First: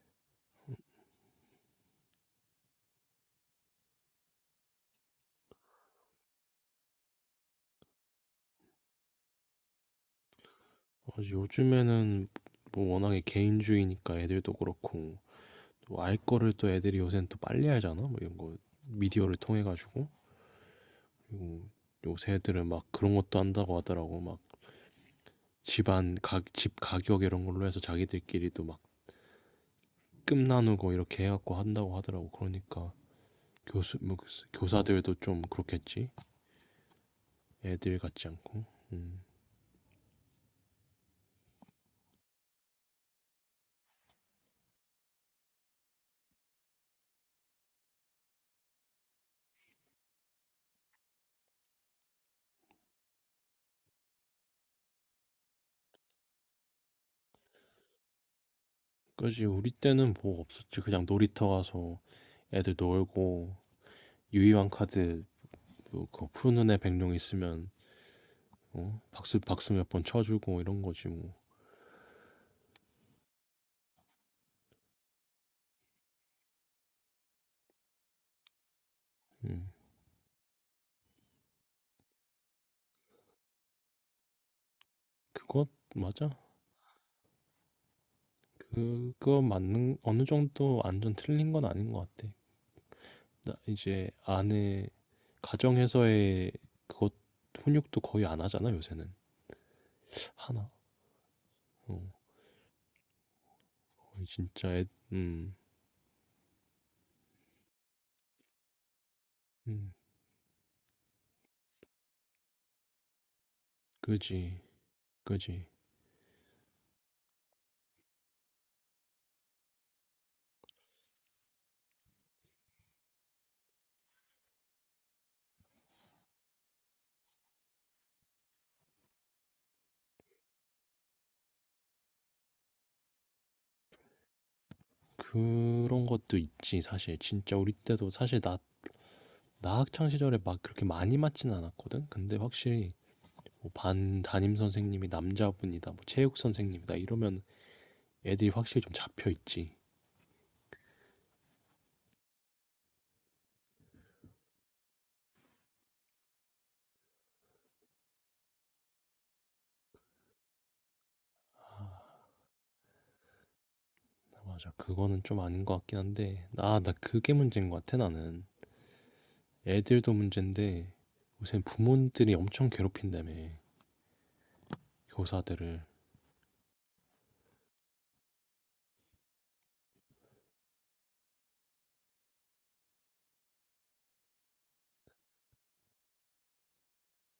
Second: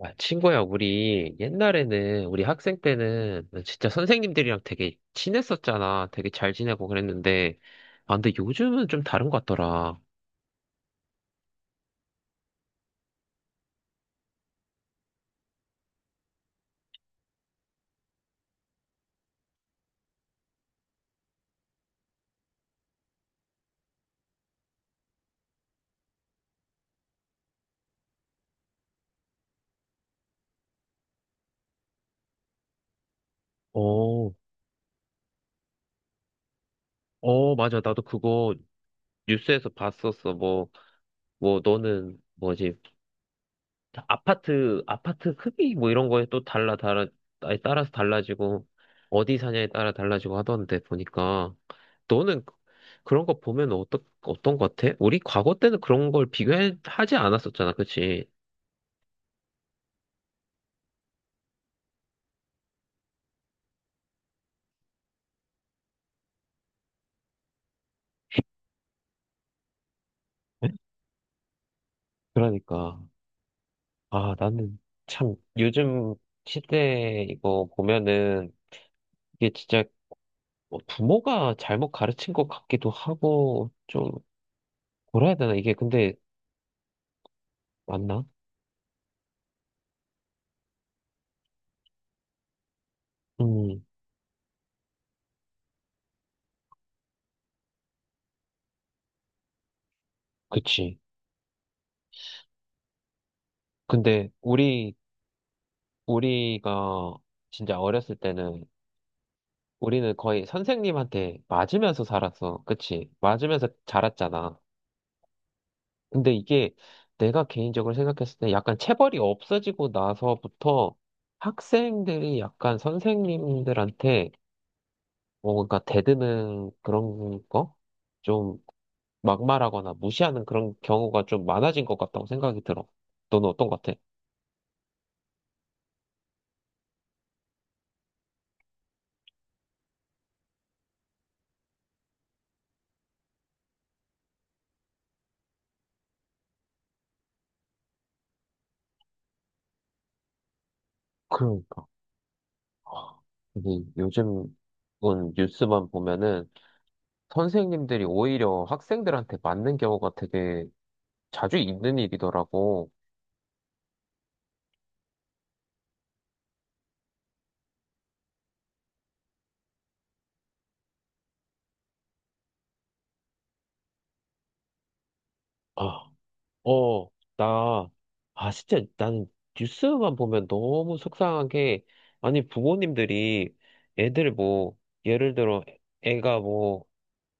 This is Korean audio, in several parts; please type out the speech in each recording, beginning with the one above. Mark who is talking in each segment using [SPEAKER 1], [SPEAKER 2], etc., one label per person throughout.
[SPEAKER 1] 아, 친구야, 우리 옛날에는 우리 학생 때는 진짜 선생님들이랑 되게 친했었잖아. 되게 잘 지내고 그랬는데, 아, 근데 요즘은 좀 다른 것 같더라.
[SPEAKER 2] 맞아, 요즘에는 뭐 워낙에 개인주의니까 애들도 그렇고 또 알 거를 또 애들이 요새는 또 빨리 알잖아 뭐 이런 거 미디어를 통해 가지고. 그리고 요새 애들은 막 그런 것도 한다고 하더라고. 막 집 가격 이런 걸로 해서 자기들끼리도 막 끔 나누고 이렇게 해갖고 한다고 하더라고. 그러니까
[SPEAKER 1] 어,
[SPEAKER 2] 교사들도 좀 그렇겠지.
[SPEAKER 1] 어, 맞아.
[SPEAKER 2] 애들
[SPEAKER 1] 나도
[SPEAKER 2] 같지
[SPEAKER 1] 그거
[SPEAKER 2] 않고. 음.
[SPEAKER 1] 뉴스에서 봤었어. 뭐, 뭐, 너는 뭐지? 다 아파트 크기 뭐 이런 거에 또 달라, 달라, 아니, 따라서 달라지고, 어디 사냐에 따라 달라지고 하던데 보니까, 너는 그- 그런 거 보면 어떤 거 같아? 우리 과거 때는 그런 걸 비교하지 않았었잖아, 그치?
[SPEAKER 2] 그지, 우리 때는 뭐 없었지. 그냥 놀이터 가서 애들 놀고 유희왕 카드 뭐그 푸른 눈에 백룡 있으면 어? 박수 박수 몇 번 쳐주고 이런 거지 뭐.
[SPEAKER 1] 그러니까. 아, 나는 참 요즘 시대 이거 보면은 이게
[SPEAKER 2] 음.
[SPEAKER 1] 진짜 뭐 부모가 잘못 가르친 것 같기도 하고, 좀 뭐라 해야 되나?
[SPEAKER 2] 그것
[SPEAKER 1] 이게 근데
[SPEAKER 2] 맞아.
[SPEAKER 1] 맞나?
[SPEAKER 2] 그거 맞는 어느 정도 완전 틀린 건 아닌 것 같아. 나
[SPEAKER 1] 음,
[SPEAKER 2] 이제 아내 가정에서의 그것 훈육도 거의 안 하잖아 요새는 하나.
[SPEAKER 1] 그치.
[SPEAKER 2] 어, 거의
[SPEAKER 1] 근데
[SPEAKER 2] 진짜 애,
[SPEAKER 1] 우리
[SPEAKER 2] 음,
[SPEAKER 1] 우리가 진짜 어렸을 때는
[SPEAKER 2] 음,
[SPEAKER 1] 우리는 거의 선생님한테 맞으면서 살았어. 그치? 맞으면서 자랐잖아.
[SPEAKER 2] 그지, 그지.
[SPEAKER 1] 근데 이게 내가 개인적으로 생각했을 때, 약간 체벌이 없어지고 나서부터 학생들이 약간 선생님들한테 뭐 뭔가 대드는 그런 거? 좀 막말하거나 무시하는 그런 경우가 좀 많아진 것 같다고 생각이 들어. 너는 어떤 것 같아?
[SPEAKER 2] 그런 것도 있지 사실. 진짜 우리 때도 사실 나 학창 시절에 막 그렇게 많이 맞진 않았거든. 근데 확실히 뭐 반 담임 선생님이 남자분이다, 뭐 체육 선생님이다 이러면 애들이 확실히 좀 잡혀 있지.
[SPEAKER 1] 그러니까. 근데 요즘은 뉴스만 보면은 선생님들이 오히려 학생들한테 맞는 경우가 되게 자주 있는 일이더라고.
[SPEAKER 2] 맞아, 그거는 좀 아닌 것 같긴 한데, 아, 나 그게 문제인 것 같아 나는. 애들도 문제인데 요새 부모들이 엄청 괴롭힌다며 교사들을.
[SPEAKER 1] 아, 어, 나, 아, 진짜, 난 뉴스만 보면 너무 속상한 게, 아니, 부모님들이 애들 뭐, 예를 들어, 애가 뭐,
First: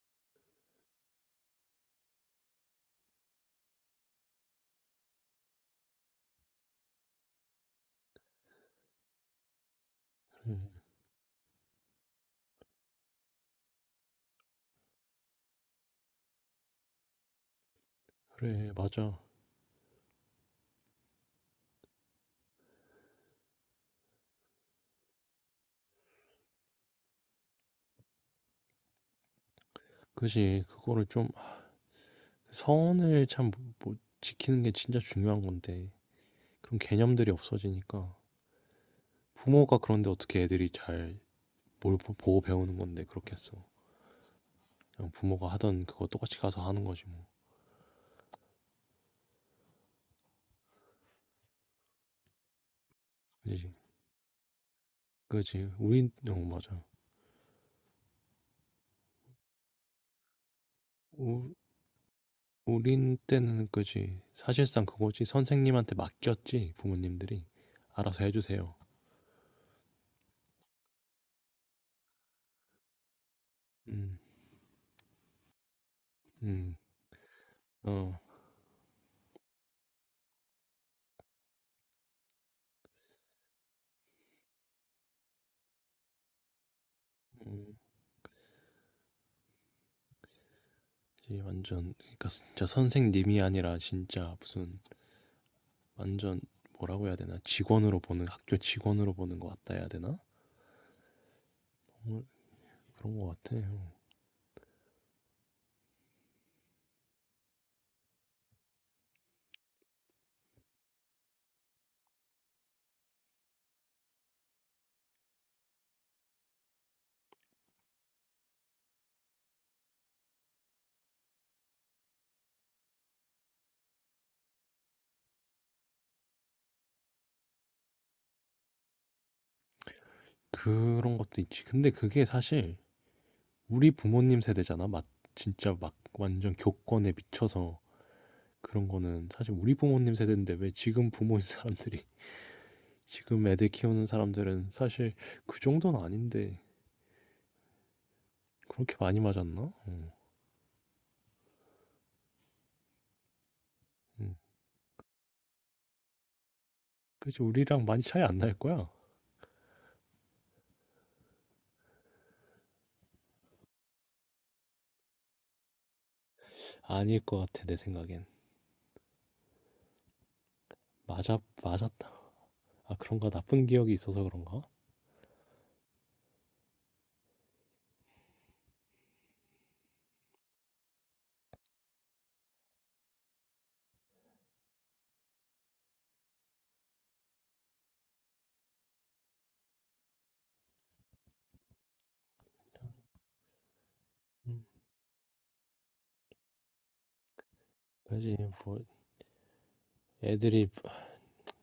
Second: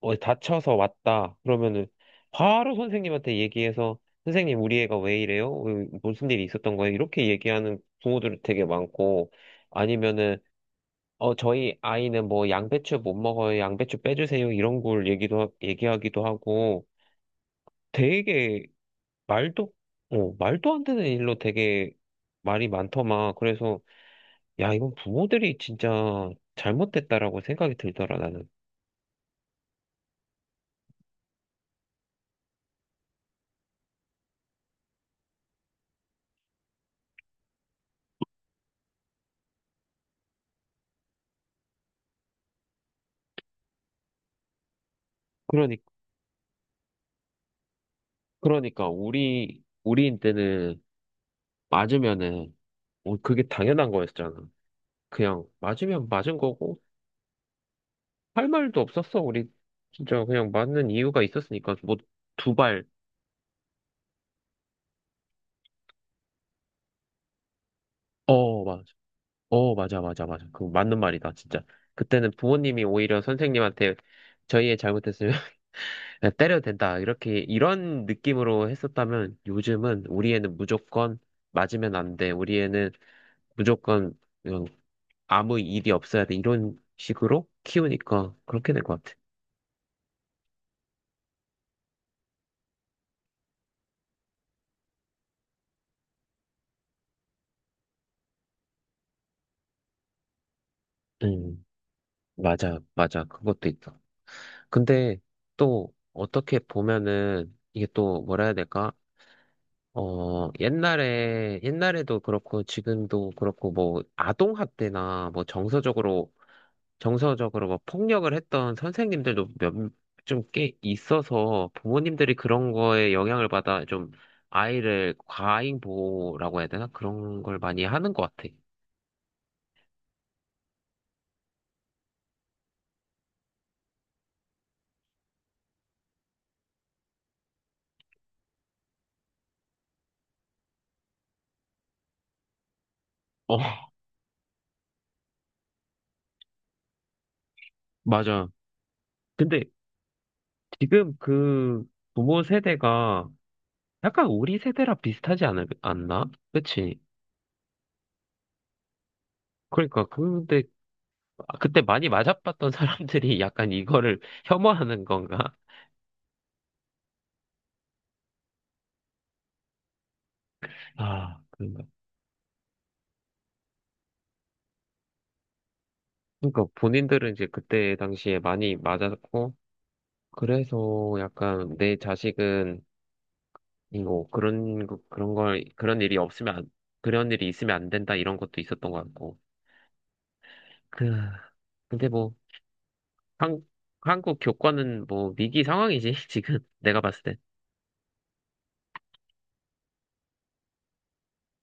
[SPEAKER 1] 어, 다쳐서 왔다. 그러면은 바로 선생님한테 얘기해서, 선생님, 우리 애가 왜 이래요? 왜- 무슨 일이 있었던 거예요? 이렇게 얘기하는 부모들 되게 많고, 아니면은,
[SPEAKER 2] 그래,
[SPEAKER 1] 어, 저희 아이는 뭐 양배추 못 먹어요. 양배추 빼주세요. 이런 걸 얘기도, 얘기하기도 하고 되게
[SPEAKER 2] 그래, 맞아.
[SPEAKER 1] 말도, 어, 말도 안 되는 일로 되게 말이 많더만. 그래서 야, 이건 부모들이 진짜 잘못됐다라고 생각이 들더라, 나는.
[SPEAKER 2] 그지, 그거를 좀 아, 선을 참 뭐 지키는 게 진짜 중요한 건데 그런 개념들이 없어지니까 부모가. 그런데 어떻게 애들이 잘 뭘 보고 배우는 건데 그렇겠어. 그냥 부모가
[SPEAKER 1] 그러니,
[SPEAKER 2] 하던 그거 똑같이 가서 하는 거지 뭐.
[SPEAKER 1] 그러니까 우리 때는 맞으면은 어, 그게
[SPEAKER 2] 그지?
[SPEAKER 1] 당연한 거였잖아. 그냥
[SPEAKER 2] 그지?
[SPEAKER 1] 맞으면
[SPEAKER 2] 우린 어
[SPEAKER 1] 맞은 거고
[SPEAKER 2] 맞아.
[SPEAKER 1] 할 말도 없었어. 우리 진짜 그냥 맞는 이유가
[SPEAKER 2] 우
[SPEAKER 1] 있었으니까 뭐. 두 발,
[SPEAKER 2] 우린 때는 그지. 사실상 그거지. 선생님한테 맡겼지 부모님들이. 알아서
[SPEAKER 1] 어,
[SPEAKER 2] 해주세요.
[SPEAKER 1] 맞. 어, 맞아, 맞아, 맞아. 그 맞는 말이다, 진짜. 그때는 부모님이 오히려 선생님한테
[SPEAKER 2] 음,
[SPEAKER 1] 저희의 잘못했으면 그냥 때려도
[SPEAKER 2] 음,
[SPEAKER 1] 된다, 이렇게, 이런
[SPEAKER 2] 어,
[SPEAKER 1] 느낌으로 했었다면, 요즘은 우리 애는 무조건 맞으면 안 돼. 우리 애는 무조건 그냥 아무 일이 없어야 돼. 이런 식으로 키우니까 그렇게 될 것 같아.
[SPEAKER 2] 이 완전 그러니까 진짜 선생님이 아니라 진짜 무슨 완전 뭐라고 해야 되나 직원으로 보는 학교 직원으로 보는 것 같다 해야 되나?
[SPEAKER 1] 음,
[SPEAKER 2] 정말 그런
[SPEAKER 1] 맞아.
[SPEAKER 2] 것 같아.
[SPEAKER 1] 그것도 있다. 근데 또 어떻게 보면은 이게 또 뭐라 해야 될까? 어, 옛날에도 그렇고, 지금도 그렇고, 뭐, 아동학대나, 뭐, 정서적으로 뭐, 폭력을 했던 선생님들도 몇, 좀 꽤 있어서, 부모님들이 그런 거에 영향을 받아, 좀, 아이를 과잉 보호라고 해야 되나? 그런 걸 많이 하는 것 같아.
[SPEAKER 2] 그런 것도 있지. 근데 그게 사실 우리 부모님 세대잖아. 막 진짜 막 완전 교권에 미쳐서 그런 거는 사실 우리 부모님 세대인데 왜 지금 부모인 사람들이 지금
[SPEAKER 1] 어,
[SPEAKER 2] 애들 키우는 사람들은 사실 그 정도는 아닌데
[SPEAKER 1] 맞아.
[SPEAKER 2] 그렇게 많이 맞았나?
[SPEAKER 1] 근데
[SPEAKER 2] 어,
[SPEAKER 1] 지금 그 부모 세대가 약간
[SPEAKER 2] 음.
[SPEAKER 1] 우리 세대랑 않나? 그치?
[SPEAKER 2] 그치 우리랑 많이 차이 안 날 거야.
[SPEAKER 1] 그러니까, 근데 아, 그때 많이 맞아봤던 사람들이 약간 이거를 혐오하는 건가?
[SPEAKER 2] 아닐 것 같아 내 생각엔. 맞아,
[SPEAKER 1] 아, 그런가.
[SPEAKER 2] 맞았다. 아 그런가. 나쁜 기억이 있어서 그런가?
[SPEAKER 1] 그러니까 본인들은 이제 그때 당시에 많이 맞았고, 그래서 약간 내 자식은 이거 그런, 거- 그런 걸, 그런 일이 없으면 안, 그런 일이 있으면 안 된다, 이런 것도 있었던 것 같고. 그, 근데 뭐, 한, 한국
[SPEAKER 2] 음.
[SPEAKER 1] 교과는 뭐 위기 상황이지, 지금 내가 봤을 때.
[SPEAKER 2] 그지, 뭐 애들이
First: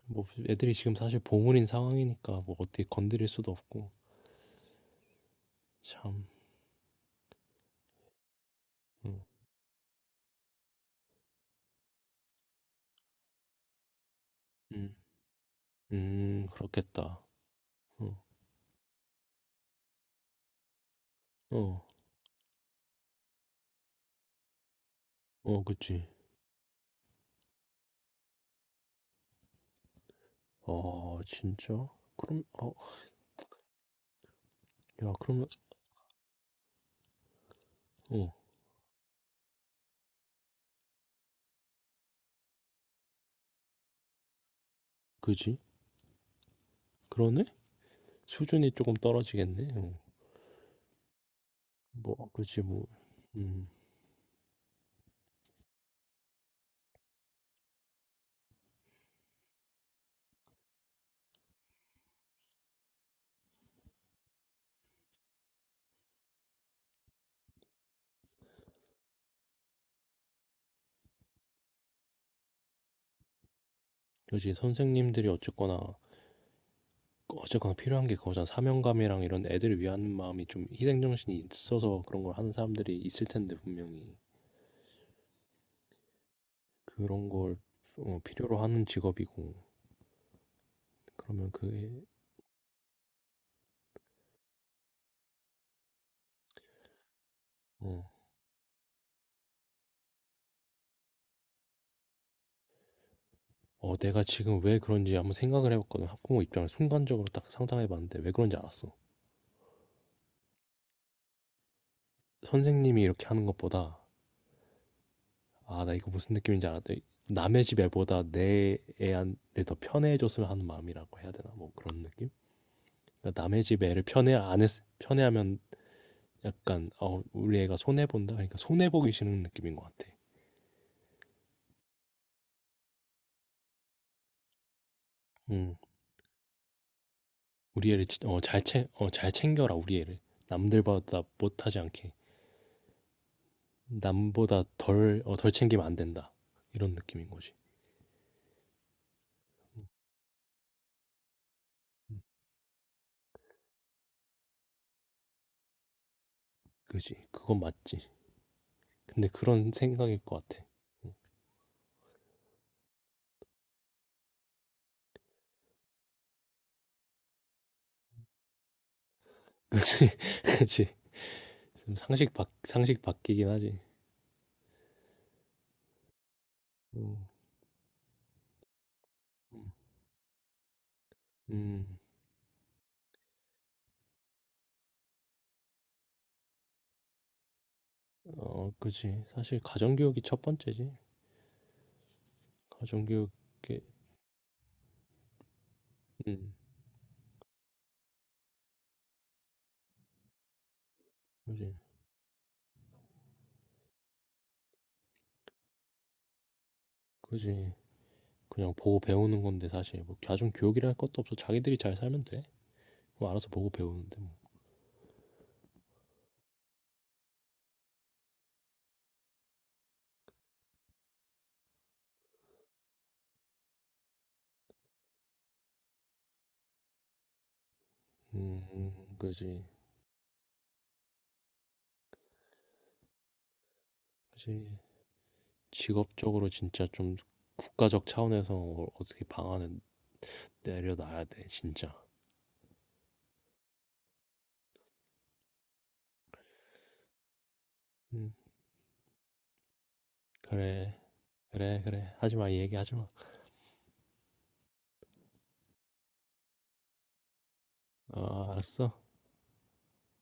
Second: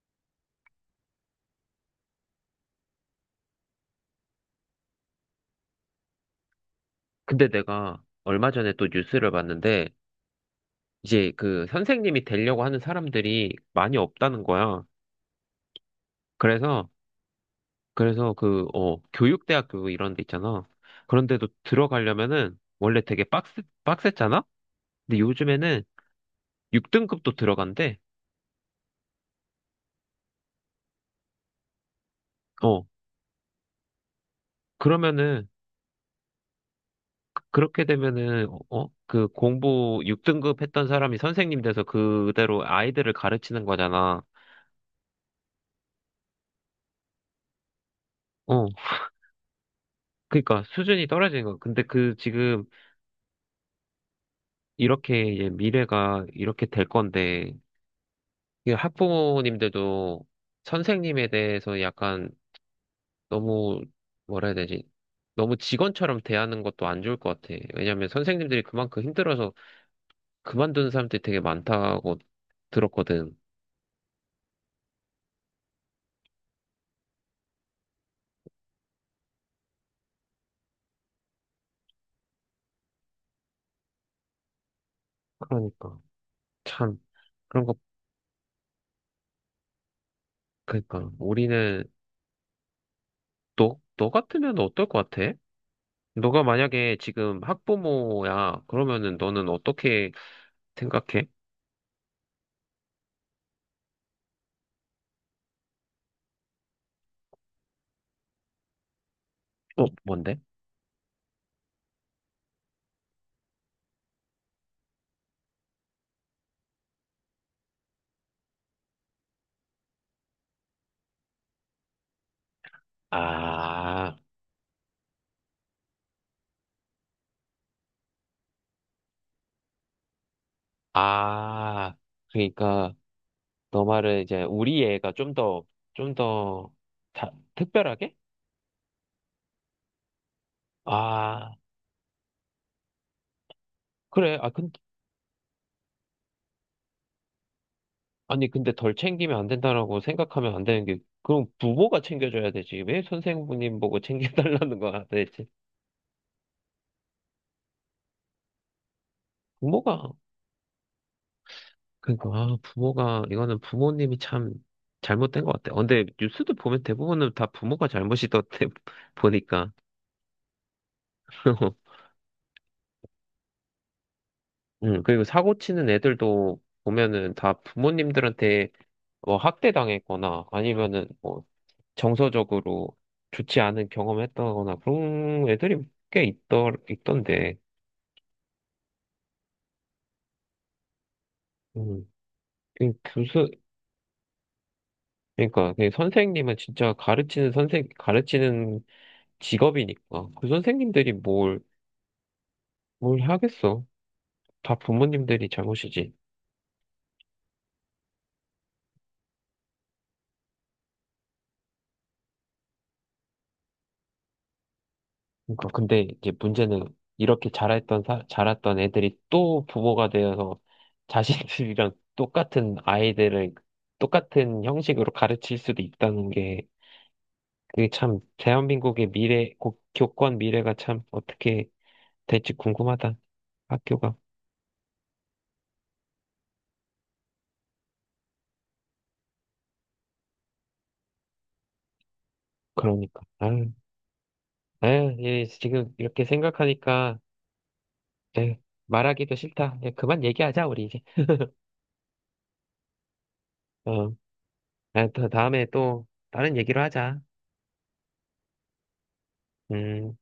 [SPEAKER 2] 뭐 애들이 지금 사실 보물인 상황이니까 뭐 어떻게 건드릴 수도 없고 참.
[SPEAKER 1] 근데 내가 얼마 전에 또
[SPEAKER 2] 음.
[SPEAKER 1] 뉴스를 봤는데, 이제 그 선생님이 되려고 하는 사람들이 많이 없다는 거야.
[SPEAKER 2] 음.
[SPEAKER 1] 그래서,
[SPEAKER 2] 그렇겠다. 어.
[SPEAKER 1] 그래서 그, 어, 교육대학교 이런 데 있잖아. 그런데도
[SPEAKER 2] 어.
[SPEAKER 1] 들어가려면은 원래 되게 빡셌잖아? 근데
[SPEAKER 2] 어,
[SPEAKER 1] 요즘에는
[SPEAKER 2] 그치.
[SPEAKER 1] 6등급도 들어간대.
[SPEAKER 2] 아 진짜? 그럼 아
[SPEAKER 1] 어,
[SPEAKER 2] 야
[SPEAKER 1] 그러면은,
[SPEAKER 2] 그러면
[SPEAKER 1] 그렇게
[SPEAKER 2] 어,
[SPEAKER 1] 되면은, 어, 그 공부 6등급 했던 사람이 선생님 돼서 그대로 아이들을 가르치는 거잖아.
[SPEAKER 2] 그지? 그러네?
[SPEAKER 1] 어,
[SPEAKER 2] 수준이 조금 떨어지겠네. 어.
[SPEAKER 1] 그러니까 수준이 떨어지는 거. 근데 그
[SPEAKER 2] 뭐 그치
[SPEAKER 1] 지금
[SPEAKER 2] 뭐 음
[SPEAKER 1] 이렇게 이제 미래가 이렇게 될 건데, 이 학부모님들도 선생님에 대해서 약간 너무 뭐라 해야 되지? 너무 직원처럼 대하는 것도 안 좋을 것 같아. 왜냐면 선생님들이 그만큼 힘들어서 그만둔 사람들이 되게 많다고 들었거든.
[SPEAKER 2] 그치. 선생님들이 어쨌거나 필요한 게 그거잖아. 사명감이랑 이런 애들을 위하는 마음이 좀 희생 정신이 있어서 그런 걸 하는 사람들이 있을 텐데 분명히.
[SPEAKER 1] 그러니까 참
[SPEAKER 2] 그런 걸
[SPEAKER 1] 그런 거.
[SPEAKER 2] 어 필요로 하는 직업이고.
[SPEAKER 1] 그러니까
[SPEAKER 2] 그러면
[SPEAKER 1] 우리는
[SPEAKER 2] 그게
[SPEAKER 1] 너 같으면 어떨 것 같아? 너가 만약에 지금
[SPEAKER 2] 어.
[SPEAKER 1] 학부모야, 그러면은 너는 어떻게 생각해?
[SPEAKER 2] 어, 내가 지금 왜 그런지 한번 생각을 해봤거든. 학부모 입장을 순간적으로 딱 상상해봤는데 왜 그런지 알았어.
[SPEAKER 1] 어, 뭔데?
[SPEAKER 2] 선생님이 이렇게 하는 것보다 아, 나 이거 무슨 느낌인지 알았다. 남의 집 애보다 내 애한더 편애해줬으면 하는 마음이라고 해야 되나? 뭐 그런 느낌? 그러니까 남의 집 애를
[SPEAKER 1] 아,
[SPEAKER 2] 편애 안 했, 편애하면 약간 어, 우리 애가 손해 본다. 그러니까 손해 보기 싫은 느낌인 것 같아.
[SPEAKER 1] 아, 그러니까 너 말은 이제 우리 애가
[SPEAKER 2] 음,
[SPEAKER 1] 좀 더
[SPEAKER 2] 우리 애를
[SPEAKER 1] 특별하게?
[SPEAKER 2] 잘 챙겨라 우리 애를. 남들보다
[SPEAKER 1] 아,
[SPEAKER 2] 못하지 않게.
[SPEAKER 1] 그래.
[SPEAKER 2] 남보다 덜 챙기면 안 된다. 이런 느낌인 거지.
[SPEAKER 1] 아니, 근데 덜 챙기면 안 된다라고 생각하면 안 되는 게, 그럼 부모가
[SPEAKER 2] 음,
[SPEAKER 1] 챙겨줘야 되지. 왜 선생님 보고 챙겨달라는 거야, 대체.
[SPEAKER 2] 그지. 그건 맞지. 근데 그런
[SPEAKER 1] 부모가,
[SPEAKER 2] 생각일 것 같아.
[SPEAKER 1] 부모가, 이거는 부모님이 참 잘못된 것 같아. 어, 근데 뉴스도 보면 대부분은 다 부모가 잘못이던데, 보니까.
[SPEAKER 2] 그지. 그지. 좀 상식 바뀌긴 하지.
[SPEAKER 1] 응, 그리고 사고 치는 애들도
[SPEAKER 2] 음,
[SPEAKER 1] 보면은 다 부모님들한테 뭐 학대당했거나 아니면은 뭐
[SPEAKER 2] 음,
[SPEAKER 1] 정서적으로 좋지 않은 경험을 했다거나 그런 애들이 있던데.
[SPEAKER 2] 어, 그지. 사실 가정교육이 첫 번째지.
[SPEAKER 1] 음, 그 교수,
[SPEAKER 2] 가정교육에,
[SPEAKER 1] 그러니까 그
[SPEAKER 2] 음,
[SPEAKER 1] 선생님은 진짜 가르치는 직업이니까 그 선생님들이
[SPEAKER 2] 그지.
[SPEAKER 1] 뭘 하겠어. 다 부모님들이 잘못이지.
[SPEAKER 2] 그지. 그냥 보고 배우는 건데 사실 뭐 가정교육이라 할 것도 없어. 자기들이 잘 살면 돼. 뭐 알아서 보고 배우는데 뭐.
[SPEAKER 1] 그러니까 근데 이제 문제는 이렇게 자랐던 애들이 또 부모가 되어서 자신들이랑 똑같은 아이들을 똑같은 형식으로 가르칠 수도 있다는 게, 그게 참 대한민국의
[SPEAKER 2] 그지.
[SPEAKER 1] 교권 미래가 참 어떻게 될지 궁금하다. 학교가.
[SPEAKER 2] 그지. 직업적으로 진짜 좀 국가적 차원에서 어떻게 방안을 내려놔야 돼, 진짜.
[SPEAKER 1] 그러니까. 아유, 예, 지금 이렇게 생각하니까
[SPEAKER 2] 음,
[SPEAKER 1] 예, 말하기도 싫다. 예, 그만 얘기하자, 우리
[SPEAKER 2] 그래.
[SPEAKER 1] 이제.
[SPEAKER 2] 그래, 그래. 하지 마. 이 얘기 하지 마.
[SPEAKER 1] 어, 아, 또 다음에 또 다른 얘기로 하자.
[SPEAKER 2] 어, 알았어.
[SPEAKER 1] 음.